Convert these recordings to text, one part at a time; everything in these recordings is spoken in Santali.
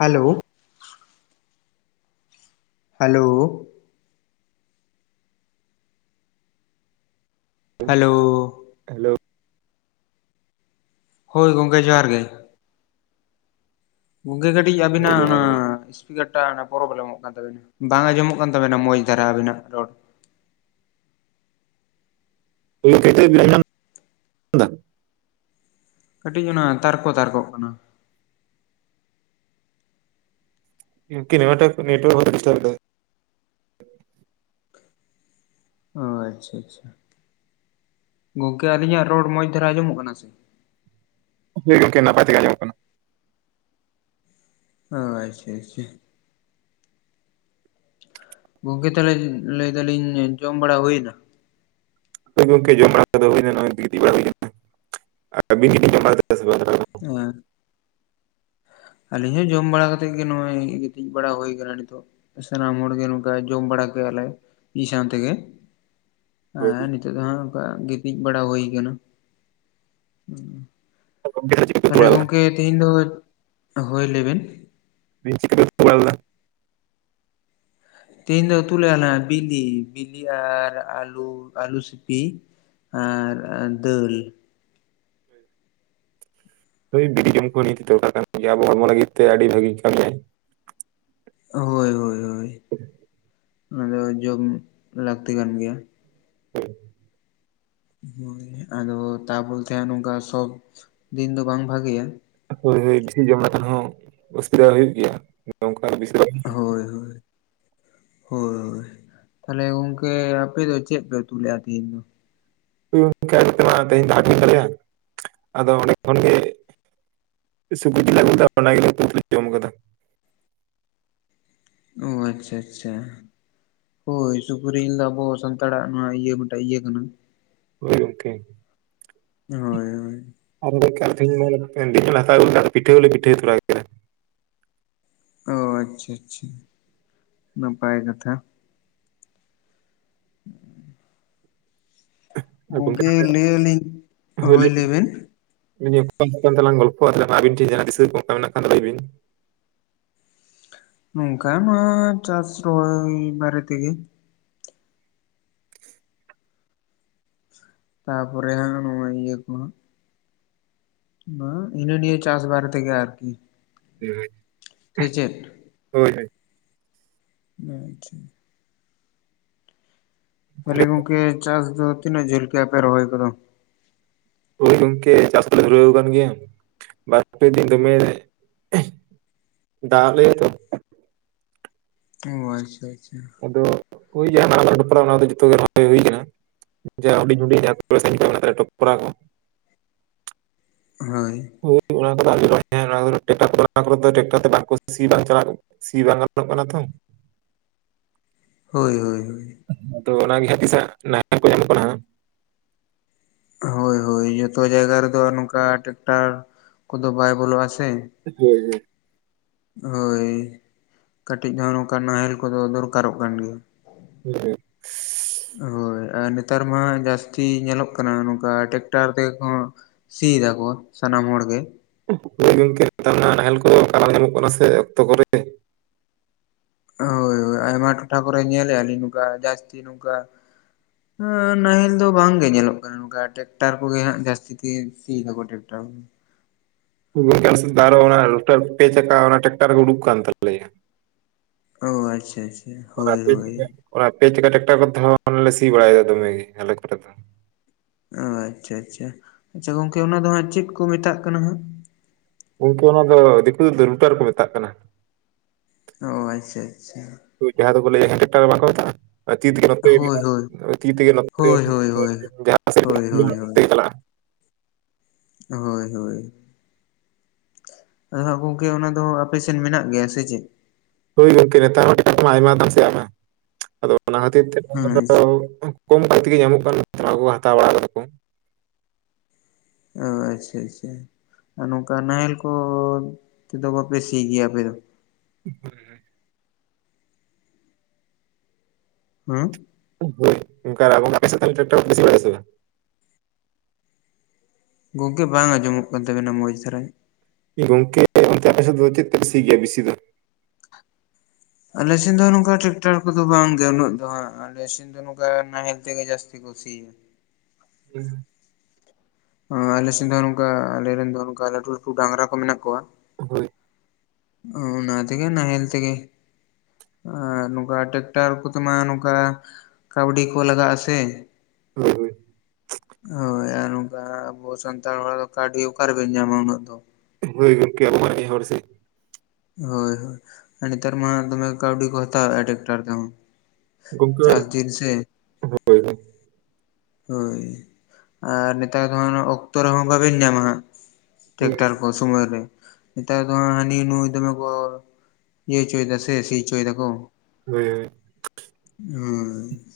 ᱦᱮᱞᱳ ᱦᱮᱞᱳ ᱦᱮᱞᱳ ᱦᱮᱞᱳ ᱦᱳᱭ ᱜᱚᱢᱠᱮ ᱡᱚᱦᱟᱨ ᱜᱮ ᱜᱚᱢᱠᱮ ᱠᱟᱹᱴᱤᱡ ᱦᱮᱸ ᱟᱵᱤᱱᱟᱜ ᱡᱚᱦᱟᱨ ᱜᱮ᱾ ᱚᱱᱟ [unintelligible] ᱯᱨᱚᱵᱞᱮᱢᱚᱜ ᱠᱟᱱ ᱛᱟᱵᱤᱱᱟ ᱵᱟᱝ ᱟᱸᱚᱢᱚᱜ ᱠᱟᱱ ᱛᱟᱵᱮᱱᱟ ᱢᱚᱡᱽ ᱫᱷᱟᱨᱟ ᱟᱵᱤᱱᱟᱜ ᱨᱚᱲ [unintelligible] ᱠᱟᱹᱴᱤᱡ ᱚᱱᱟ ᱛᱟᱨᱠᱚ ᱛᱟᱨᱠᱚᱜ ᱠᱟᱱᱟ ᱤᱱᱠᱤ ᱱᱳᱭᱟᱴᱟᱜ ᱱᱮᱴᱣᱟᱨᱠ ᱦᱚᱭᱛᱚ ᱫᱤᱥᱴᱟᱵ ᱫᱟ ᱚ ᱟᱪᱪᱷᱟ ᱟᱪᱪᱷᱟ ᱜᱚᱝᱠᱮ ᱟᱹᱞᱤᱧᱟᱜ ᱨᱚᱲ ᱢᱚᱸᱡᱽ ᱫᱷᱟᱨᱟ ᱟᱸᱚᱢᱚᱜ ᱠᱟᱱᱟ ᱥᱮ ᱦᱳᱭ ᱜᱚᱝᱠᱮ ᱱᱟᱯᱟᱭ ᱛᱮᱜᱮ ᱟᱸᱡᱚᱢᱚᱜ ᱠᱟᱱᱟ ᱚ ᱟᱪᱪᱷᱟ ᱟᱪᱪᱷᱟ ᱜᱚᱝᱠᱮ ᱛᱟᱦᱚᱞᱮ ᱞᱟᱹᱭᱫᱟᱞᱤᱧ ᱡᱚᱢ ᱵᱟᱲᱟ ᱦᱩᱭᱱᱟ ᱦᱳᱭ ᱜᱚᱢᱠᱮ ᱡᱚᱢ ᱵᱟᱲᱟ ᱦᱩᱭ ᱱᱟ ᱜᱤᱛᱤᱡ ᱵᱟᱲᱟ ᱦᱩᱭ ᱠᱟᱱᱟ ᱟᱵᱤᱱ ᱜᱮᱵᱤᱱ ᱡᱚᱢ ᱵᱟᱲᱟ ᱠᱮᱫᱟ ᱵᱟᱝ ᱦ ᱟᱹᱞᱤᱧ ᱦᱚᱸ ᱡᱚᱢ ᱵᱟᱲᱟ ᱠᱟᱛᱮᱫ ᱜᱮ ᱱᱚᱜᱼᱚᱭ ᱜᱤᱛᱤᱡ ᱵᱟᱲᱟ ᱦᱩᱭ ᱟᱠᱟᱱᱟ ᱱᱤᱛᱚᱜ ᱥᱟᱱᱟᱢ ᱦᱚᱲᱜᱮ ᱱᱚᱝᱠᱟ ᱡᱚᱢ ᱵᱟᱲᱟ ᱠᱮᱫᱼᱟ ᱞᱮ ᱢᱤ ᱥᱟᱶ ᱛᱮᱜᱮ ᱦᱳᱭ ᱦᱮᱸ ᱦᱳᱭ᱾ ᱱᱤᱛᱚᱜ ᱫᱚ ᱦᱟᱸᱜ ᱚᱱᱠᱟ ᱜᱛᱤᱡ ᱵᱟᱲᱟ ᱦᱩᱭ ᱟᱠᱟᱱᱟ [unintelligible] ᱛᱟᱦᱚᱞᱮ ᱜᱚᱝᱠᱮ ᱛᱮᱦᱮᱧ ᱫᱚ ᱦᱳᱭ ᱞᱮᱵᱤᱱ [unintelligible] ᱛᱮᱦᱮᱧ ᱫᱚ ᱩᱛᱩ ᱞᱮᱼᱟ ᱞᱮ ᱵᱤᱞᱤ ᱵᱤᱞᱤ ᱟᱨ ᱟᱞᱩ ᱟᱞᱩ ᱥᱤᱯᱤ ᱟᱨ ᱫᱟᱹᱞ ᱦᱳᱭ ᱵᱤᱞᱤ ᱡᱚᱢ ᱠᱚ ᱱᱤᱛ ᱫᱚᱨᱠᱟᱨ ᱠᱟᱱ ᱜᱮᱭᱟ ᱟᱵᱚ ᱦᱚᱲᱢᱚ ᱞᱟᱹᱜᱤᱫ ᱛᱮ ᱟᱹᱰᱤ ᱵᱷᱟᱹᱜᱤ ᱠᱟᱹᱢᱤᱭᱟᱹ ᱦᱳᱭ ᱦᱳᱭ ᱦᱳᱭ ᱚᱱᱟᱫᱚ ᱡᱚᱢ ᱞᱟᱹᱠᱛᱤ ᱠᱟᱱ ᱜᱮᱭᱟ ᱦᱮᱸ ᱦᱳᱭ ᱟᱫᱚ ᱛᱟ ᱵᱚᱞᱛᱮ ᱦᱟᱸ ᱱᱚᱝᱠᱟ ᱥᱚᱵᱽ ᱫᱤᱱ ᱫᱚ ᱵᱟᱝ ᱵᱷᱟᱜᱮᱭᱟ ᱦᱳᱭ ᱦᱳᱭ ᱵᱤᱥᱤ ᱡᱚᱢ ᱞᱮᱠᱷᱟᱱ ᱦᱚᱸ ᱚᱥᱩᱵᱤᱫᱟ ᱦᱩᱭᱩᱜ ᱜᱮᱭᱟ ᱱᱚᱝᱠᱟ ᱵᱤᱥ ᱦᱳᱭ ᱦᱳᱭ ᱦᱳᱭ ᱛᱟᱦᱚᱞᱮ ᱜᱚᱝᱠᱮ ᱟᱯᱮ ᱫᱚ ᱪᱮᱫ ᱯᱮ ᱩᱛᱩ ᱞᱮᱫ ᱞᱮᱫᱼᱟ ᱛᱮᱦᱮᱧ ᱫᱚ [unintelligible] ᱛᱮᱦᱮᱧ [unintelligible] ᱛᱟᱞᱮᱭᱟ ᱟᱫᱚ ᱚᱸᱰᱮ ᱠᱷᱚᱱᱜᱮ ᱥᱩᱠᱨᱤ ᱡᱤᱞ ᱟᱹᱜᱩ ᱞᱮᱫᱟ ᱚᱱᱟᱜ ᱞᱮ ᱡᱚᱢ ᱠᱟᱫᱟ ᱚ ᱟᱪᱪᱷᱟ ᱟᱪᱪᱷᱟ ᱦᱳᱭ ᱥᱩᱠᱨᱤ ᱡᱮᱞ ᱫᱚ ᱟᱵᱚ ᱥᱟᱱᱛᱟᱲᱟᱜ ᱱᱚᱣᱟ ᱤᱭᱟᱹ ᱢᱤᱫᱴᱟᱝ ᱤᱭᱟᱹ ᱠᱟᱱᱟ ᱦᱳᱭ ᱜᱚᱢᱠᱮ ᱦᱳᱭ ᱦᱳᱭ [unintelligible] ᱚ ᱟᱪᱪᱷᱟ ᱟᱪᱪᱷᱟ ᱱᱟᱯᱟᱭ ᱠᱟᱛᱷᱟ ᱟᱨ ᱜᱚᱝᱠᱮ ᱛᱟᱦᱞᱮ ᱞᱟᱹᱭ ᱟᱹᱞᱤᱧ ᱦᱳᱭ ᱞᱮᱵᱤᱱ [unintelligible] ᱛᱮᱞᱟᱝ ᱜᱚᱞᱯᱚ ᱟᱵᱤᱱ ᱴᱷᱮᱱ ᱡᱟᱦᱟᱸ ᱫᱤᱥᱟᱹ ᱠᱚ ᱚᱱᱠᱟ ᱢᱮᱱᱟᱜ ᱫᱚ ᱞᱟᱹᱭ ᱵᱤᱱ ᱱᱚᱝᱠᱟ ᱱᱚᱣᱟ ᱪᱟᱥ ᱨᱚᱦᱚᱭ ᱵᱟᱨᱮ ᱛᱮᱜᱮ ᱛᱟᱯᱚᱨᱮ ᱦᱟᱸᱜ ᱱᱚᱜᱼᱚᱭ ᱤᱭᱟᱹ ᱠᱚ ᱦᱟᱸᱜ ᱦᱤᱱᱟᱹ ᱱᱤᱭᱟᱹ ᱪᱟᱥ ᱵᱟᱨᱮ ᱛᱮᱜᱮ ᱟᱨᱠᱤ [unintelligible] ᱥᱮ ᱪᱮᱫ ᱦᱳᱭ ᱦᱳᱭ [unintelligible] ᱛᱟᱦᱚᱞᱮ ᱜᱚᱝᱠᱮ ᱪᱟᱥ ᱫᱚ ᱛᱤᱱᱟᱹᱜ ᱡᱷᱟᱹᱞ ᱠᱮᱭᱟ ᱯᱮ ᱨᱚᱦᱚᱭ ᱠᱚᱫᱚ ᱦᱳᱭ ᱜᱚᱢᱠᱮ ᱪᱟᱥ ᱠᱚᱞᱮ ᱫᱷᱩᱨᱟᱣ ᱠᱟᱱ ᱜᱮᱭᱟ ᱵᱟᱨᱯᱮ ᱫᱤᱱ ᱫᱚᱢᱮ ᱫᱟᱜ ᱟᱜ ᱞᱮᱭᱟ ᱛᱚ ᱚ ᱟᱪᱪᱷᱟ ᱟᱪᱪᱷᱟ [unintelligible] ᱡᱚᱛᱷᱚ ᱜᱮ ᱦᱩᱭ ᱟᱠᱟᱱᱟ᱾ ᱡᱟ ᱦᱩᱰᱤᱧ ᱦᱩᱰᱤᱧ ᱚᱲᱟᱜ ᱨᱮ ᱴᱚᱯᱨᱟ ᱠᱚ ᱦᱳᱭ [unintelligible] ᱥᱤ ᱵᱟᱝ ᱜᱟᱱᱚᱜ ᱠᱟᱱᱟ ᱛᱚ ᱦᱳᱭ ᱦᱳᱭ ᱦᱳᱭ ᱟᱫᱚ ᱚᱱᱟᱜᱮ ᱛᱤᱥᱟᱜ ᱱᱟᱦᱮᱞ ᱠᱚ ᱧᱟᱢᱚᱜ ᱠᱟᱱᱟ ᱦᱟᱸᱜ ᱦᱳᱭ ᱦᱳᱭ ᱡᱚᱛᱚ ᱡᱟᱭᱜᱟ ᱨᱮᱫᱚ ᱱᱚᱝᱠᱟ ᱴᱮᱠᱴᱟᱨ ᱠᱚᱫᱚ ᱵᱟᱭ ᱵᱚᱞᱚᱜᱼᱟ ᱥᱮ ᱦᱳᱭ ᱦᱮᱸ ᱦᱳᱭ ᱠᱟᱹᱴᱤᱡ ᱦᱚᱸ ᱱᱚᱝᱠᱟ ᱱᱟᱦᱮᱞ ᱠᱚᱫᱚ ᱫᱚᱨᱠᱟᱨᱚᱜ ᱠᱟᱱ ᱜᱮᱭᱟ ᱦᱮᱸ [unintelligible] [inaudible] ᱦᱳᱭ ᱟᱨ ᱱᱮᱛᱟᱨ ᱢᱟ ᱡᱟᱹᱥᱛᱤ ᱧᱮᱞᱚᱜ ᱠᱟᱱᱟ ᱱᱚᱝᱠᱟ ᱴᱮᱠᱴᱟᱨ ᱛᱮ ᱜᱮ ᱠᱚ ᱥᱤᱭ ᱫᱟ ᱠᱚ ᱥᱟᱱᱟᱢ ᱦᱚᱲ ᱜᱮ ᱜᱚᱢᱠᱮ ᱱᱮᱛᱟᱨ ᱱᱟᱦᱮᱞ ᱠᱚ ᱠᱟᱨ ᱧᱟᱢᱚᱜ ᱠᱟᱱᱟ ᱥᱮ ᱚᱠᱛᱚ ᱠᱚᱨᱮ ᱦᱳᱭ ᱦᱳᱭ ᱟᱭᱢᱟ ᱴᱚᱴᱷᱟ ᱠᱚᱨᱮ ᱧᱮᱞ ᱮᱫᱟᱞᱤᱧ ᱱᱚᱝᱠᱟ ᱡᱟᱹᱥᱛᱤ ᱱᱚᱝᱠᱟ ᱱᱟᱦᱮᱞ ᱫᱚ ᱵᱟᱝ ᱜᱮ ᱧᱮᱞᱚᱜ ᱠᱟᱱᱟ ᱱᱚᱝᱠᱟ ᱴᱮᱠᱴᱟᱨ ᱠᱚᱜᱮ ᱦᱟᱸᱜ ᱡᱟᱹᱥᱛᱤ ᱥᱤ ᱫᱟᱠᱚ ᱴᱮᱠᱴᱟᱨ [unintelligible] ᱳ ᱟᱪᱪᱷᱟ ᱟᱪᱪᱷᱟ ᱚᱱᱟ ᱦᱳᱭ ᱯᱮ ᱦᱳᱭ ᱪᱟᱠᱟ ᱚᱱᱟ ᱯᱮ ᱪᱟᱠᱟ ᱪᱟᱠᱴᱟᱨ ᱠᱚᱛᱮ ᱦᱚ ᱞᱮ ᱥᱤ ᱵᱟᱲᱟᱭᱮᱫᱟ ᱫᱚᱢᱮ ᱜᱮ ᱟᱞᱮᱠ ᱠᱚᱨᱮ ᱫᱚ ᱚ ᱟᱪᱪᱷᱟ ᱟᱪᱪᱷᱟ ᱟᱪᱪᱷᱟ ᱜᱚᱝᱠᱮ ᱚᱱᱟ ᱫᱚ ᱦᱟᱸᱜ ᱪᱮᱫ ᱠᱚ ᱢᱮᱛᱟᱜ ᱠᱟᱱᱟ ᱦᱟᱜ ᱜᱚᱝᱠᱮ ᱚᱱᱟ ᱫᱚ ᱫᱤᱠᱩ ᱫᱚ ᱨᱩᱴᱟᱨ ᱠᱚ ᱢᱮᱛᱟᱜ ᱠᱟᱱᱟ ᱦᱟᱜ ᱚ ᱟᱪᱪᱷᱟ ᱟᱪᱪᱷᱟ ᱦᱩᱭ ᱡᱟᱦᱟ ᱫᱚᱠᱚ ᱞᱟᱭ ᱦᱮᱱᱴᱟᱠᱴᱟᱨ ᱵᱟᱝ ᱠᱚ ᱢᱮᱛᱟᱜ-ᱟ ᱦᱳᱭ ᱦᱳᱭ ᱦᱳᱭ ᱦᱳᱭ ᱦᱳᱭ ᱦᱳᱭ ᱦᱳᱭ [unintelligible] ᱦᱳᱭ ᱦᱳᱭ ᱟᱫᱚᱜᱚᱢᱠᱮ ᱚᱱᱟ ᱫᱚ ᱟᱯᱮ ᱥᱮᱱ ᱢᱮᱱᱟᱜ ᱜᱮᱭᱟ ᱥᱮ ᱪᱮᱫ ᱦᱳᱭ ᱜᱚᱝᱠᱮ ᱱᱮᱛᱟᱨ ᱦᱚ ᱚ [unintelligible] ᱠᱚᱢ ᱠᱟᱜ ᱛᱮᱜᱮ ᱧᱟᱢᱚᱜ ᱠᱟᱱᱟ ᱦᱟᱛᱟᱣ ᱵᱟᱲᱟᱫᱟ ᱠᱚ ᱚᱻ ᱟᱪᱪᱷᱟ ᱟᱪᱪᱷᱟ ᱟᱨ ᱱᱚᱝᱠᱟ ᱱᱟᱦᱮᱞ ᱠᱚ ᱛᱮᱫᱚ ᱵᱟᱯᱮ ᱥᱤ ᱜᱮᱭᱟ ᱟᱯᱮ ᱫᱚ [unintelligible] ᱦᱩᱸ [unintelligible] ᱟᱯᱮ ᱥᱮᱫ ᱫᱚ ᱛᱟᱦᱮᱞᱮ ᱴᱟᱠᱴᱟᱨ ᱛᱮᱯᱮ ᱥᱤ ᱵᱟᱲᱟᱭ ᱫᱟ ᱥᱮ ᱵᱟᱝ ᱜᱚᱢᱠᱮ ᱵᱟᱝ ᱟᱸᱡᱚᱢᱚᱜ ᱠᱟᱱ ᱛᱟᱵᱮᱱᱟ ᱢᱚᱡᱽ ᱫᱷᱟᱨᱟ ᱜᱚᱝᱠᱮ ᱚᱱᱛᱮ ᱟᱯᱮ ᱥᱮᱫ ᱫᱚ ᱪᱮᱫ ᱛᱮᱯᱮ ᱥᱤ ᱜᱮᱭᱟ ᱵᱤᱥᱤ ᱫᱚ ᱟᱞᱮ ᱥᱮᱫ ᱫᱚ ᱱᱚᱝᱠᱟ ᱴᱮᱨᱟᱠᱴᱟᱨ ᱠᱚᱫᱚ ᱵᱟᱝᱜᱮ ᱩᱱᱟᱹᱜ ᱫᱚ ᱦᱟᱸᱜ ᱟᱞᱮ ᱥᱮᱫ ᱫᱚ ᱱᱚᱝᱠᱟ ᱱᱟᱦᱮᱞ ᱛᱮ ᱡᱟᱥᱛᱤ ᱠᱚ ᱥᱮᱭᱟ [unintelligible] ᱟᱞᱮ ᱥᱮᱱ ᱫᱚ ᱱᱚᱝᱠᱟ ᱟᱞᱮ ᱨᱮᱱ ᱫᱚ ᱱᱚᱝᱠᱟ ᱞᱟᱹᱴᱩ ᱞᱟᱹᱴᱩ ᱰᱟᱝᱨᱟ ᱠᱚ ᱢᱮᱱᱟᱜ ᱠᱚᱣᱟ ᱦᱳᱭ ᱚ ᱚᱱᱟ ᱛᱮᱜᱮ ᱱᱟᱦᱮᱞ ᱛᱮᱜᱮ ᱟᱨ ᱱᱚᱝᱠᱟ ᱴᱮᱠᱴᱟᱨ ᱠᱚᱛᱮᱢᱟ ᱱᱚᱝᱠᱟ ᱠᱟᱹᱣᱰᱤ ᱠᱚ ᱞᱟᱜᱟᱜᱼᱟ ᱥᱮ ᱦᱳᱭ ᱦᱳᱭ ᱟᱨ ᱱᱚᱝᱠᱟ ᱟᱵᱚ ᱥᱟᱱᱛᱟᱲ ᱦᱚᱲ ᱫᱚ ᱠᱟᱣᱰᱤ ᱚᱠᱟ ᱨᱮᱵᱤᱱ ᱧᱟᱢᱟ ᱩᱱᱟᱜ ᱫᱚ ᱦᱳᱭ ᱜᱚᱢᱠᱮ [unintelligible] ᱦᱳᱭ ᱦᱳᱭ ᱱᱮᱛᱟᱨ ᱢᱟ ᱫᱚᱢᱮ ᱠᱟᱹᱣᱰᱤ ᱠᱚ ᱦᱟᱛᱟᱣ ᱮᱫ-ᱟ ᱴᱟᱠᱴᱟᱨ ᱛᱮᱦᱚ ᱜᱚᱢᱠᱮ ᱦᱳᱭ ᱟᱨ ᱱᱮᱛᱟᱨ ᱫᱚ ᱦᱟᱸᱜ ᱚᱠᱛᱚ ᱨᱮᱦᱚᱸ ᱵᱟᱵᱮᱱ ᱧᱟᱢᱟ ᱴᱮᱠᱴᱟᱨ ᱚᱥᱚᱢᱚᱭ ᱨᱮ [unintelligible] ᱦᱟᱱᱤ ᱱᱩᱭ ᱫᱚᱢᱮ ᱠᱚ ᱤᱭᱟᱹ ᱪᱚᱭᱫᱟᱭ ᱥᱮ ᱥᱤ ᱦᱪᱚᱭᱫᱟ ᱠᱚ᱾ ᱦᱮᱸ, ᱦᱩᱸ᱾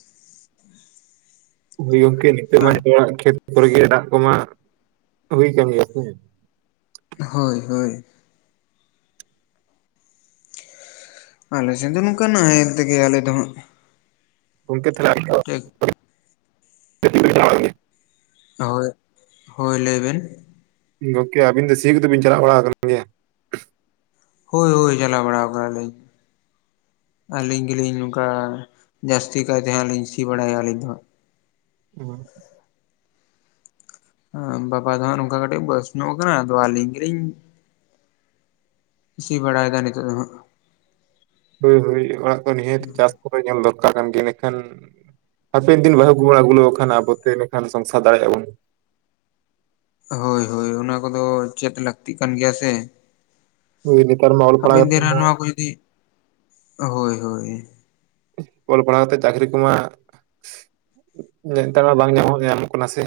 ᱦᱩᱭ ᱜᱚᱝᱠᱮ ᱱᱤᱛᱚᱜ ᱢᱟ ᱦᱳᱭ [unintelligible] ᱠᱷᱮᱛ ᱠᱚᱨᱮ ᱜᱮ ᱫᱟᱜ ᱠᱚ ᱢᱟ ᱦᱩᱭ ᱠᱟᱱ ᱜᱮᱭᱟ ᱥᱮ᱾ ᱦᱳᱭ ᱦᱳᱭ ᱾ ᱟᱞᱮ ᱥᱮᱱ ᱫᱚ ᱱᱚᱩᱠᱟ ᱱᱟᱦᱮᱞ ᱛᱮ ᱜᱮ ᱟᱞᱮ ᱫᱚ ᱱᱚᱦᱟᱜ᱾ ᱜᱚᱝᱠᱮ ᱛᱟᱦᱞᱮ [unintelligible] [unintelligible] [unintelligible] ᱦᱳᱭ ᱦᱳᱭ ᱞᱟᱹᱭ ᱵᱤᱱ ᱜᱚᱝᱠᱮ ᱟᱵᱤᱱ ᱫᱚ ᱥᱤ ᱠᱚᱫᱚ ᱵᱤᱱ ᱪᱟᱞᱟᱣ ᱵᱟᱲᱟ ᱠᱟᱱ ᱜᱮᱭᱟ? ᱦᱳᱭ ᱦᱳᱭ ᱪᱟᱞᱟᱣ ᱵᱟᱲᱟᱣ ᱠᱟᱱᱟᱞᱤᱧ ᱾ ᱟᱹᱞᱤᱧ ᱜᱮᱞᱤᱧ ᱱᱚᱝᱠᱟ ᱡᱟᱹᱥᱛᱤ ᱠᱟᱭ ᱛᱮ ᱦᱟᱸᱜ ᱞᱤᱧ ᱥᱤ ᱵᱟᱲᱟᱭᱟ ᱟᱹᱞᱤᱧ ᱫᱚ᱾ ᱦᱩᱸ ᱾ ᱵᱟᱵᱟ ᱫᱚ ᱦᱟᱸᱜ ᱱᱚᱝᱠᱟ ᱠᱟᱹᱴᱤᱡ ᱵᱟᱭᱮᱥ ᱧᱚᱜ ᱟᱠᱟᱱᱟ ᱟᱫᱚ ᱟᱹᱞᱤᱧ ᱜᱤᱞᱤᱧ, ᱥᱤ ᱵᱟᱲᱟᱭ ᱫᱟ ᱱᱤᱛᱚᱜ ᱫᱚ ᱦᱟᱸᱜ ᱾ ᱦᱳᱭ ᱦᱳᱭ ᱚᱲᱟᱜ ᱠᱚ ᱱᱤᱦᱟᱹᱛ ᱪᱟᱥ ᱠᱚᱫᱚ ᱧᱮᱞ ᱫᱚᱨᱠᱟᱨ ᱠᱟᱱ ᱜᱮᱭᱟ ᱤᱱᱟᱹ ᱠᱷᱟᱱ ᱦᱟᱯᱮᱱ ᱫᱤᱱ ᱵᱟᱹᱦᱩ ᱠᱚᱵᱚ ᱟᱹᱜᱩ ᱞᱮᱠᱚ ᱠᱷᱟᱱ ᱟᱵᱚᱛᱮ ᱤᱱᱟᱠᱷᱟᱱ ᱥᱚᱝᱥᱟᱨ ᱫᱟᱲᱮᱭᱟᱜᱼᱟ ᱵᱚᱱ᱾ ᱦᱳᱭ ᱦᱳᱭ ᱚᱱᱟ ᱠᱚᱫᱚ ᱪᱮᱫ ᱞᱟᱹᱠᱛᱤᱜ ᱠᱟᱱ ᱜᱮᱭᱟ ᱥᱮ ᱾ ᱦᱳᱭ ᱱᱮᱛᱟᱨ ᱢᱟ ᱚᱞ ᱦᱟᱯᱮᱱ ᱯᱟᱲᱦᱟᱣ ᱠᱟᱛᱮ ᱫᱤᱱ ᱨᱮ ᱢᱟ ᱱᱚᱣᱟ ᱠᱚ ᱡᱩᱫᱤ ᱦᱳᱭ ᱦᱳᱭ ᱾ ᱚᱞ ᱯᱟᱲᱦᱟᱣ ᱠᱟᱛᱮᱫ ᱪᱟᱹᱠᱨᱤ ᱠᱚᱢᱟ ᱱᱮᱛᱟᱨ ᱢᱟ ᱵᱟᱝ ᱧᱟᱢᱚᱜ ᱧᱟᱢᱚᱜ ᱠᱟᱱᱟ ᱥᱮ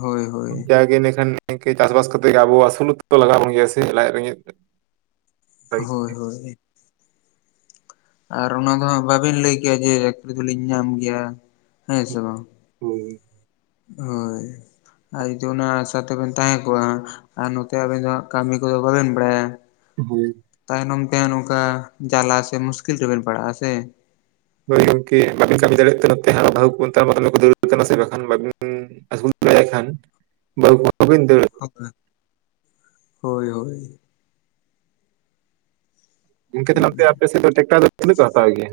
ᱦᱳᱭ ᱦᱳᱭ ᱡᱟᱜᱮ ᱮᱱᱮᱠᱷᱟᱱ, ᱱᱤᱱᱝᱠᱟᱹ ᱪᱟᱥᱵᱟᱥ ᱠᱟᱛᱮᱜ ᱜᱮ ᱟᱵᱚ ᱟᱥᱩᱞᱚᱜ ᱫᱚ ᱞᱟᱜᱟᱣ ᱵᱚᱱ ᱜᱮᱭᱟ ᱥᱮ ᱞᱟᱡ ᱨᱮᱸᱜᱮᱡ ᱞᱟᱹᱜᱤᱫ ᱦᱳᱭ ᱦᱳᱭ᱾ ᱟᱨ ᱚᱱᱟ ᱫᱚ ᱦᱟᱸᱜ ᱵᱟᱵᱤᱱ ᱞᱟᱹᱭ ᱠᱮᱭᱟ ᱡᱮ ᱪᱟᱹᱠᱨᱤ ᱫᱚᱞᱤᱧ ᱧᱟᱢ ᱜᱮᱭᱟ ᱦᱮᱸ ᱥᱮ ᱵᱟᱝ ᱾ [unintelligible] ᱦᱳᱭ ᱟᱨ ᱡᱫᱤ ᱚᱱᱟ ᱟᱥᱟ ᱛᱮᱵᱮᱱ ᱛᱟᱦᱮᱸ ᱠᱚᱜᱼᱟ᱾ ᱟᱨ ᱱᱚᱛᱮ ᱟᱹᱵᱤᱱ ᱫᱚ ᱦᱟᱸᱜ ᱠᱟᱹᱢᱤ ᱠᱚᱫᱚ ᱵᱟᱵᱤᱱ ᱵᱟᱲᱟᱭᱟ᱾ [unintelligible] ᱛᱟᱭᱱᱚᱢ ᱛᱮ ᱱᱚᱝᱠᱟ ᱡᱟᱞᱟ ᱥᱮ ᱢᱩᱥᱠᱤᱞ ᱨᱮᱵᱮᱱ ᱯᱟᱲᱟᱜ-ᱟ ᱥᱮ᱾ ᱦᱳᱭ ᱜᱚᱝᱠᱮ ᱵᱟᱹᱞᱤᱧ ᱠᱟᱹᱢᱤ ᱫᱟᱲᱮᱭᱟᱜ ᱛᱮ ᱱᱚᱛᱮ ᱦᱟᱸᱜ ᱵᱟᱹᱦᱩ ᱠᱚ [unintelligible] ᱵᱟᱹᱵᱤᱱ ᱠᱷᱟᱱ ᱵᱟ ᱜᱳᱵᱤᱱᱫᱚ [inaudible] ᱦᱳᱭ ᱦᱳᱭ ᱾ ᱚᱱᱠᱟᱹᱛᱮ ᱦᱮᱱᱟᱜ ᱟᱯᱮ ᱥᱮᱫ ᱫᱚ ᱴᱮᱠᱴᱟᱨ ᱫᱚ ᱛᱤᱱᱟᱹᱜ ᱠᱟ ᱦᱟᱛᱟᱣ ᱜᱮᱭᱟ?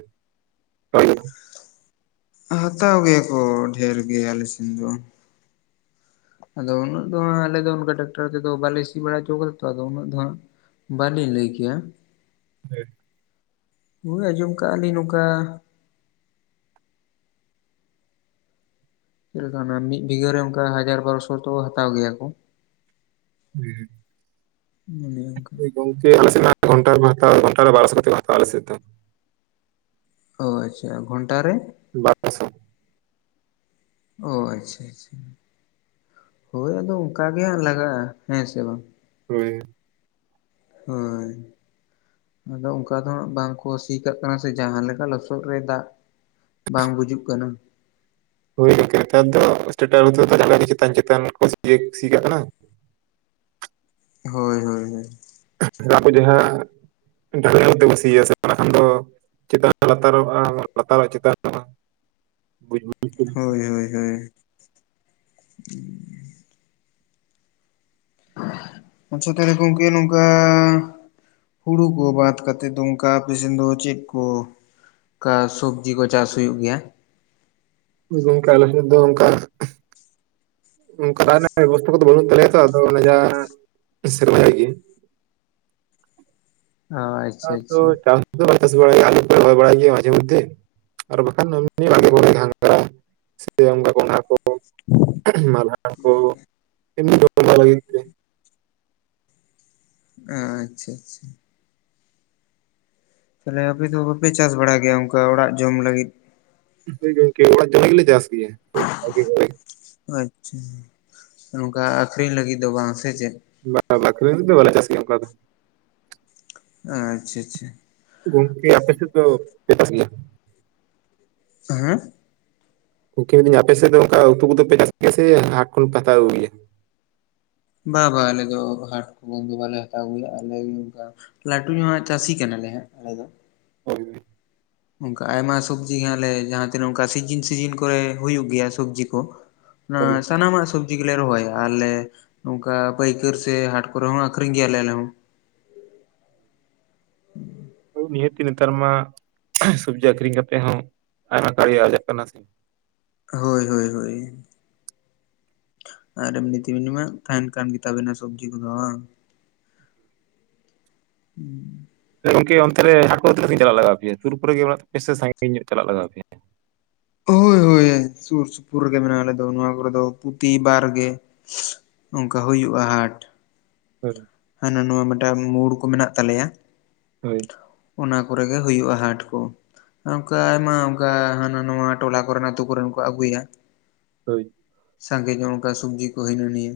ᱦᱟᱛᱟᱣ ᱜᱮᱠᱚ ᱰᱷᱮᱨ ᱜᱮ ᱟᱞᱮ ᱥᱮᱱ ᱫᱚ ᱾ ᱟᱫᱚ ᱩᱱᱟᱹᱜ ᱫᱚ ᱟᱞᱮ ᱫᱚ ᱚᱱᱠᱟ ᱴᱟᱠᱴᱟᱨ ᱛᱮᱫᱚ ᱵᱟᱞᱮ ᱥᱤ ᱵᱟᱲᱟ ᱦᱚᱪᱚ ᱠᱟᱫᱟ ᱛᱚ, ᱟᱫᱚ ᱩᱱᱟᱹᱜ ᱫᱚ ᱦᱟᱸᱜ ᱵᱟᱞᱤᱧ ᱞᱟᱹᱭ ᱠᱮᱭᱟ᱾ [inaudible] ᱦᱳᱭ ᱟᱸᱡᱚᱢ ᱠᱟᱜ-ᱟ ᱞᱤᱧ ᱱᱚᱝᱠᱟᱼᱼ ᱪᱮᱫ ᱞᱮᱠᱟ ᱚᱱᱟ ᱢᱤᱫ ᱵᱤᱜᱷᱟᱹ ᱨᱮ ᱚᱝᱠᱟ ᱦᱟᱡᱟᱨ ᱵᱟᱨᱚᱥᱚ ᱛᱚ ᱦᱟᱛᱟᱣ ᱜᱮᱭᱟ ᱠᱚ ᱾ [unintelligible] [inaudible] ᱦᱳᱭ ᱜᱚᱝᱠᱮ ᱟᱞᱮᱥᱮᱫ ᱢᱟ ᱜᱷᱚᱱᱴᱟ ᱨᱮᱢᱟ ᱦᱟᱛᱟᱣᱟ ᱜᱚᱱᱴᱟ ᱨᱮ ᱵᱟᱨᱚᱥᱚ ᱠᱟᱛᱮᱫ ᱠᱚ ᱦᱟᱛᱟᱣᱟ ᱟᱞᱮ ᱥᱮᱫ ᱫᱚ ᱾ ᱚ ᱟᱪᱪᱷᱟ ᱜᱷᱚᱱᱴᱟ ᱨᱮ [unintelligible] ᱚ ᱟᱪᱪᱷᱟ ᱟᱪᱪᱷᱟ ᱦᱳᱭ ᱟᱫᱚ ᱚᱱᱠᱟ ᱜᱮ ᱦᱟᱸᱜ ᱞᱟᱜᱟᱜᱼᱟ ᱦᱮᱸ ᱥᱮ ᱵᱟᱝ᱾ ᱦᱳᱭ᱾ ᱦᱮᱸ ᱟᱫᱚ ᱚᱱᱠᱟ ᱫᱚ ᱦᱜ ᱵᱟᱝ ᱠᱚ ᱥᱤ ᱠᱟᱜ ᱠᱟᱱᱟ ᱥᱮ ᱡᱟᱦᱟᱸ ᱞᱮᱠᱟ ᱞᱚᱥᱚᱫ ᱨᱮ ᱫᱟᱜ ᱵᱟᱝ ᱜᱩᱡᱩᱜ ᱠᱟᱱᱟ ᱦᱳᱭ ᱜᱠᱮ ᱱᱮᱛᱟᱨ ᱫᱚ ᱮᱥᱴᱟ ᱴᱟᱭᱳᱢ ᱨᱫᱚ ᱪᱮᱛᱟᱱ ᱪᱮᱛᱟᱱ ᱠᱚ ᱥᱤ ᱠᱟᱜ ᱠᱟᱱᱟ ᱦᱳᱭ ᱦᱳᱭ ᱦᱳᱭ ᱟᱵᱮ ᱡᱟᱦᱟᱸ ᱰᱮᱞ ᱛᱮ ᱵ ᱥᱤᱭᱟ ᱥᱮ ᱚᱱᱟ ᱠᱷᱟᱱ ᱫᱚ [inaudible] ᱪᱮᱛ ᱨᱮᱱᱟᱜ ᱞᱟᱛᱟᱨᱚᱜᱼᱟ ᱞᱟᱛᱟᱨᱚ-ᱜ ᱪᱮᱛᱟᱱ ᱵᱩᱡ ᱢᱮ ᱦᱳᱭ ᱦᱳᱭ ᱦᱳᱭ ᱟᱪᱪᱷᱟ ᱛᱟᱦᱚᱞᱮ ᱜᱚᱝᱠᱮ ᱱᱚᱝᱠᱟ ᱦᱩᱲᱩ ᱠᱚ ᱵᱟᱫ ᱠᱟᱛᱮ ᱫᱚ ᱚᱝᱠᱟ ᱟᱯᱮ ᱥᱮᱱ ᱫᱚ ᱪᱮᱫ ᱠᱚ ᱚᱱᱠᱟ ᱥᱚᱵᱡᱤ ᱠᱚ ᱪᱟᱥ ᱦᱩᱭᱩᱜ ᱜᱮ ᱭᱟ ᱦᱳᱭ ᱜᱚᱝᱠᱮ ᱟᱞᱮᱥᱮᱫ ᱫᱚ ᱚᱝᱠᱟ ᱚᱝᱠᱟ [unintelligible] ᱵᱮᱵᱚᱥᱛᱟ ᱠᱚᱫᱚ ᱵᱟᱹᱱᱩᱜ ᱛᱟᱞᱮᱭᱟ ᱛᱚ ᱟᱫᱚ ᱚᱱᱟ ᱡᱟᱦᱟᱸ ᱥᱮᱨᱢᱟ ᱡᱟᱹᱲᱤ ᱜᱮ ᱾ ᱚ ᱟᱪᱪᱷᱟ ᱟᱫᱚ ᱟᱪᱪᱷᱟ ᱪᱟᱥ ᱵᱟᱟᱥ ᱵᱟᱲᱞ ᱵᱟᱲᱟᱭ ᱜᱮᱭᱟ ᱢᱟᱡᱮ ᱢᱚᱫᱫᱮ ᱟᱨ ᱵᱟᱠᱷᱟᱱ ᱵ ᱥᱮ ᱚᱱᱠᱟ ᱠᱚᱱᱰᱦᱟ ᱠᱚ ᱢᱟᱞᱦᱟᱱ ᱠᱚ ᱮᱢᱱᱤ [unintelligible] ᱟᱪᱪᱷᱟ ᱟᱪᱪᱷᱟ ᱛᱟᱦᱚᱞᱮ ᱟᱯᱮ ᱫᱚ ᱵᱟᱯᱮ ᱪᱟᱥ ᱵᱟᱲᱟ ᱜᱮᱭᱟ ᱚᱱᱠᱟ ᱚᱲᱟᱜ ᱡᱚᱢ ᱞᱟᱹᱜᱤᱫ ᱦᱳᱭ ᱜᱚᱝᱠᱮ ᱚᱲᱟᱜ ᱫᱟᱲᱮ ᱜᱮᱞᱮ ᱪᱟᱥ ᱜᱤᱭᱟ ᱟᱪᱪᱷᱟ ᱱᱚᱝᱠᱟ ᱟᱠᱷᱨᱤᱧ ᱞᱟᱹᱜᱤᱫ ᱫᱚ ᱵᱟᱝ ᱥᱮ ᱪᱮᱫ ᱞᱟᱛᱟᱨ [inaudible] ᱵᱟᱞᱮ ᱪᱟᱥ ᱜᱮᱭᱟ ᱚᱱᱠᱟ ᱫᱚ ᱟᱪᱪᱷᱟ ᱟᱪᱪᱷᱟ ᱜᱚᱝᱠᱮ ᱟᱯᱮ ᱥᱮᱫ ᱫᱚ ᱠᱚ ᱪᱟᱥ ᱜᱤᱭᱟ ᱦᱮᱸ ᱩᱠᱫᱤᱧ ᱟᱯᱮᱥᱮᱫ ᱫᱚ ᱚᱱᱠᱟ ᱩᱛᱩ ᱠᱚᱫ ᱯᱮ ᱪᱟᱥ ᱥᱮ ᱦᱟᱴ ᱠᱷᱚᱱ ᱯᱮ ᱦᱟᱛᱟᱣ ᱟᱹᱜᱩᱭᱟ ᱜᱭᱟ ᱵᱟ ᱵᱟ ᱟᱞᱮ ᱫᱚ ᱦᱟᱴ ᱠᱚᱯᱮ ᱫᱚ ᱵᱟᱞᱮ ᱦᱟᱛᱟᱣ ᱟᱹᱜᱩᱭᱟ ᱟᱞᱮᱚᱱ ᱞᱟᱹᱴᱩ ᱧᱚᱜ ᱪᱟᱹᱥᱤ ᱠᱟᱱᱟᱞᱮ ᱦᱟᱸᱜ ᱟᱞᱮ ᱫᱚ ᱦᱳᱭ ᱚᱱᱠᱟ ᱟᱭᱢᱟ ᱥᱚᱵᱽᱡᱤ ᱜᱮᱞᱮ ᱡᱟᱦᱟᱸ ᱛᱤᱱᱟᱹᱜ ᱚᱱᱠᱟ ᱥᱤᱡᱤᱱ ᱥᱤᱡᱤᱱ ᱠᱚ ᱨᱮ ᱦᱩᱭᱩᱜ ᱜᱮᱭᱟ ᱥᱚᱵᱡᱤ ᱠᱚ ᱦᱳᱭ ᱥᱟᱱᱟᱢᱟ ᱥᱩ ᱥᱡᱤ ᱜᱮᱞᱮ ᱨᱚᱦᱚᱭᱟ ᱟᱞᱮ ᱱᱚᱝᱠᱟ ᱯᱟᱹᱭᱠᱟᱹᱨ ᱥᱮ ᱦᱟᱴ ᱠᱚᱨᱮ ᱦᱚᱸ ᱟᱠᱷᱨᱤᱧ ᱜᱮᱭᱟᱞᱮ ᱟᱞᱮ ᱦᱚᱸ ᱱᱤᱦᱟᱹᱛᱤ ᱱᱮᱛᱟᱨ ᱢᱟ ᱥᱚᱵᱡᱤ ᱟᱠᱷᱨᱤᱧ ᱠᱟᱛᱮᱜ ᱦᱚᱸ ᱟᱭᱢᱟ ᱠᱟᱨᱤᱡ ᱟᱡᱟᱜ ᱠᱟᱱᱟ ᱥᱮ ᱦᱳᱭ ᱦᱳᱭ ᱦᱳᱭ ᱟᱨ ᱮᱢᱱᱤ ᱛᱤᱢᱱᱤ ᱢᱟ ᱛᱟᱦᱮᱱ ᱠᱟᱱ ᱜᱮᱛᱟ ᱵᱮᱱᱟ ᱥᱚᱵᱡᱤ ᱠᱚ ᱫᱚ ᱵᱟᱝ ᱦᱩᱸ ᱜᱚᱢᱠᱮ ᱚᱱᱛᱮ ᱨᱮ ᱦᱟᱴ ᱠᱚ ᱫᱚ ᱛᱤᱱᱟᱹᱜ ᱥᱟᱜᱤᱧ ᱪᱟᱞᱟᱜ ᱞᱟᱜᱟᱣ ᱟᱯᱮᱭᱟ ᱥᱩᱨ ᱠᱚᱨᱮ ᱜᱮ ᱢᱮᱱᱟᱜ ᱛᱯᱮᱭᱟ ᱥᱮ ᱥᱟᱺᱜᱤᱧ ᱧᱚᱜ ᱪᱟᱞᱟᱜ ᱞᱟᱜᱟᱣ ᱯᱮᱭᱟ ᱦᱳᱭ ᱦᱳᱭ ᱥᱩᱨ ᱥᱩᱯᱩᱨ ᱨᱮ ᱜᱮ ᱢᱮᱱᱟᱜᱼᱟ ᱟᱞᱮ ᱫᱚ ᱱᱚᱣᱟ ᱠᱚ ᱨᱮ ᱫᱚ ᱯᱨᱚᱛᱤ ᱵᱟᱨ ᱜᱮ ᱚᱱᱠᱟ ᱦᱩᱭᱩᱜᱼᱟ ᱦᱟᱴ ᱦᱮ ᱦᱟᱱᱟ ᱱᱚᱣᱟ ᱢᱤᱫᱴᱟᱝ ᱢᱳᱲ ᱠᱚ ᱢᱮᱱᱟᱜ ᱛᱟᱞᱮᱭᱟ ᱦᱳᱭ ᱚᱱᱟ ᱠᱚᱨᱮ ᱜᱮ ᱦᱩᱭᱩᱜᱼᱟ ᱦᱟᱴ ᱠᱚ ᱚᱱᱠᱟ ᱟᱭᱢᱟ ᱚᱱᱠᱟ ᱦᱟᱱᱟ ᱱᱚᱶᱟ ᱴᱚᱞᱟ ᱠᱚᱨᱮᱱ ᱟᱹᱛᱩᱳ ᱠᱚᱨᱮᱱ ᱠᱚ ᱟᱹᱜᱩᱭᱟ ᱦᱳᱭ ᱥᱟᱸᱜᱮ ᱧᱚᱜ ᱚᱱᱠᱟ ᱥᱚᱵᱡᱤ ᱠᱚ ᱦᱱᱟᱹ ᱱᱤᱭᱟᱹ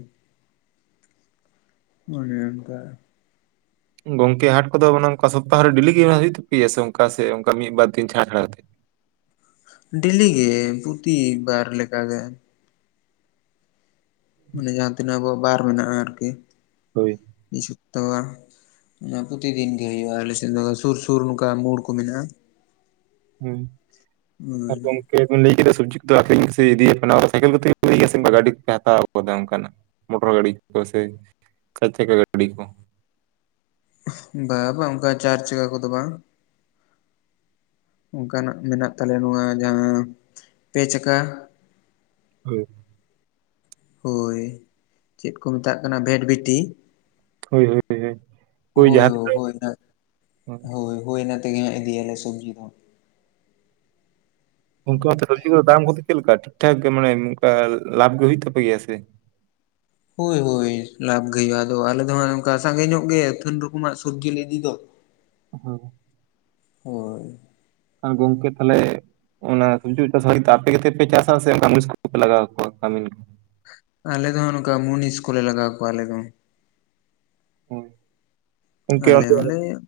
ᱢᱟᱱᱮ ᱚᱱᱠᱟ ᱜᱚᱝᱠᱮ ᱦᱟᱴ ᱠᱚ ᱫᱚ ᱚᱱᱠᱟ ᱥᱚᱯᱛᱟ ᱦᱚᱹ ᱨᱮ ᱰᱮᱞᱤ ᱜᱮ ᱦᱩᱭᱩᱜ ᱛᱚᱯᱮ ᱜᱮᱭᱟ ᱥᱮ ᱚᱱᱠᱟ ᱥᱮ ᱚᱱᱠᱟ ᱢᱤᱫ ᱵᱟᱨ ᱫᱤᱱ ᱪᱷᱟᱲ ᱪᱷᱟᱲ ᱛᱮ ᱰᱮᱞᱤᱜ ᱜᱮ ᱯᱨᱚᱛᱤ ᱵᱟᱨ ᱞᱮᱠᱟ ᱜᱮ ᱢᱟᱱᱮ ᱡᱟᱦᱟᱸ ᱛᱤᱱᱟᱹᱜ ᱟᱵᱚᱣᱟᱜ ᱵᱟᱨ ᱢᱮᱱᱟᱜᱼᱟ ᱟᱨᱠᱤ ᱦᱳᱭ ᱵᱤᱫ ᱥᱩᱯᱛᱟ ᱜᱟᱱ ᱚᱱᱟ ᱯᱨᱚᱛᱤ ᱫᱤᱱ ᱜᱮ ᱦᱩᱭᱩᱜᱼᱟ ᱟᱞᱮᱥᱮᱫ ᱫᱚ ᱥᱩᱨ ᱥᱩᱨ ᱱᱚᱝᱠᱟ ᱢᱳᱲ ᱠᱚ ᱢᱮᱱᱟᱜᱼᱟ ᱦᱩᱸ ᱟᱨ ᱠᱚᱢ ᱞᱟᱹᱭ ᱠᱮᱫᱟ ᱥᱚᱵᱡᱤ ᱤᱫᱤ ᱦᱩᱭᱩᱜ ᱠᱟᱱᱟ ᱥᱟᱭᱠᱮᱞ ᱛᱮᱥᱮ ᱜᱟᱹᱰᱤ ᱯᱮ ᱦᱟᱛᱟᱣ ᱟᱠᱟᱫᱟ ᱚᱱᱠᱟᱱᱟᱜ ᱢᱳᱴᱚᱨ ᱜᱟᱹᱰᱤ ᱠᱚ ᱥᱮ ᱪᱟᱨ ᱪᱟᱠᱟ ᱜᱟᱹᱰᱤ ᱠᱚ ᱵᱟᱝ ᱵᱟᱝ ᱚᱱᱠᱟ ᱪᱟᱨ ᱪᱟᱠᱟ ᱠᱚᱫᱚ ᱵᱟᱝ ᱚᱱᱠᱟᱱᱟᱜ ᱢᱮᱱᱟᱜ ᱛᱟᱞᱮᱭᱟ ᱱᱚᱣᱟ ᱡᱟᱦᱟᱸ ᱯᱮ ᱪᱟᱠᱟ ᱦᱩᱸ ᱦᱳᱭ ᱪᱮᱫ ᱠᱚ ᱢᱮᱛᱟᱜ ᱠᱟᱱᱟ ᱵᱷᱮᱴᱵᱤᱴᱤ ᱦᱳᱭ ᱦᱳᱭ ᱳᱭ ᱦᱳᱭ ᱡᱟᱦᱟᱸ ᱛᱤᱱᱟᱹᱜ ᱦᱳᱭ ᱚᱱᱟ ᱦᱮᱸ ᱦᱳᱭ ᱦᱳᱭ ᱚᱱᱟ ᱛᱮᱜᱮ ᱤᱫᱤᱭᱟᱞᱮ ᱥᱚᱵᱡᱤ ᱫᱚ ᱚᱱᱠᱟ ᱥᱚᱵᱽᱡᱤ ᱠᱚ ᱫᱟᱢ ᱠᱚᱫᱚ ᱪᱮᱫ ᱞᱮᱠᱟ ᱴᱷᱤᱠ ᱴᱷᱟᱠ ᱜᱮ ᱢᱟᱱᱮ ᱚᱱᱠᱟ ᱞᱟᱵᱷ ᱜᱮ ᱦᱩᱭᱩᱜ ᱛᱟᱯᱮ ᱜᱮᱭᱟ ᱥᱮ ᱦᱳᱭ ᱦᱳᱭ ᱞᱟᱵᱷ ᱜᱮ ᱦᱩᱭᱩᱜᱼᱟ ᱟᱫᱚ ᱟᱞᱮ ᱫᱚ ᱦᱟᱜ ᱚᱱᱠᱟ ᱥᱟᱸᱜᱮ ᱧᱚᱜ ᱜᱮ ᱟᱹ ᱛᱷᱟᱹᱱ ᱨᱚᱠᱚᱢᱟᱜ ᱥᱚᱵᱽᱡᱤ ᱞᱮ ᱤᱫᱤ ᱫᱚ ᱦᱮᱸ ᱦᱳᱭ ᱜᱚᱝᱠᱮ ᱛᱟᱦᱚᱞᱮ ᱚᱱᱟ ᱥᱚᱵᱡᱤ ᱠᱚ ᱟᱯᱮ ᱠᱚᱛᱮ ᱯᱮ ᱪᱟᱥᱟ ᱥᱮ ᱢᱩᱱᱤᱥ ᱠᱚᱯᱮ ᱞᱟᱜᱟᱣ ᱠᱚᱣᱟ ᱠᱟᱢᱤᱱ ᱠᱚ ᱟᱞᱮ ᱫᱚ ᱱᱚᱝᱠᱟ ᱢᱩᱱᱤᱥ ᱠᱚᱞᱮ ᱞᱟᱜᱟᱣ ᱠᱚᱣᱟ ᱟᱞᱮ ᱫᱚ ᱦᱳᱭ ᱜᱚᱝᱠᱮ ᱟᱞᱮ ᱚᱱᱛᱮ ᱦᱚᱸᱞᱮ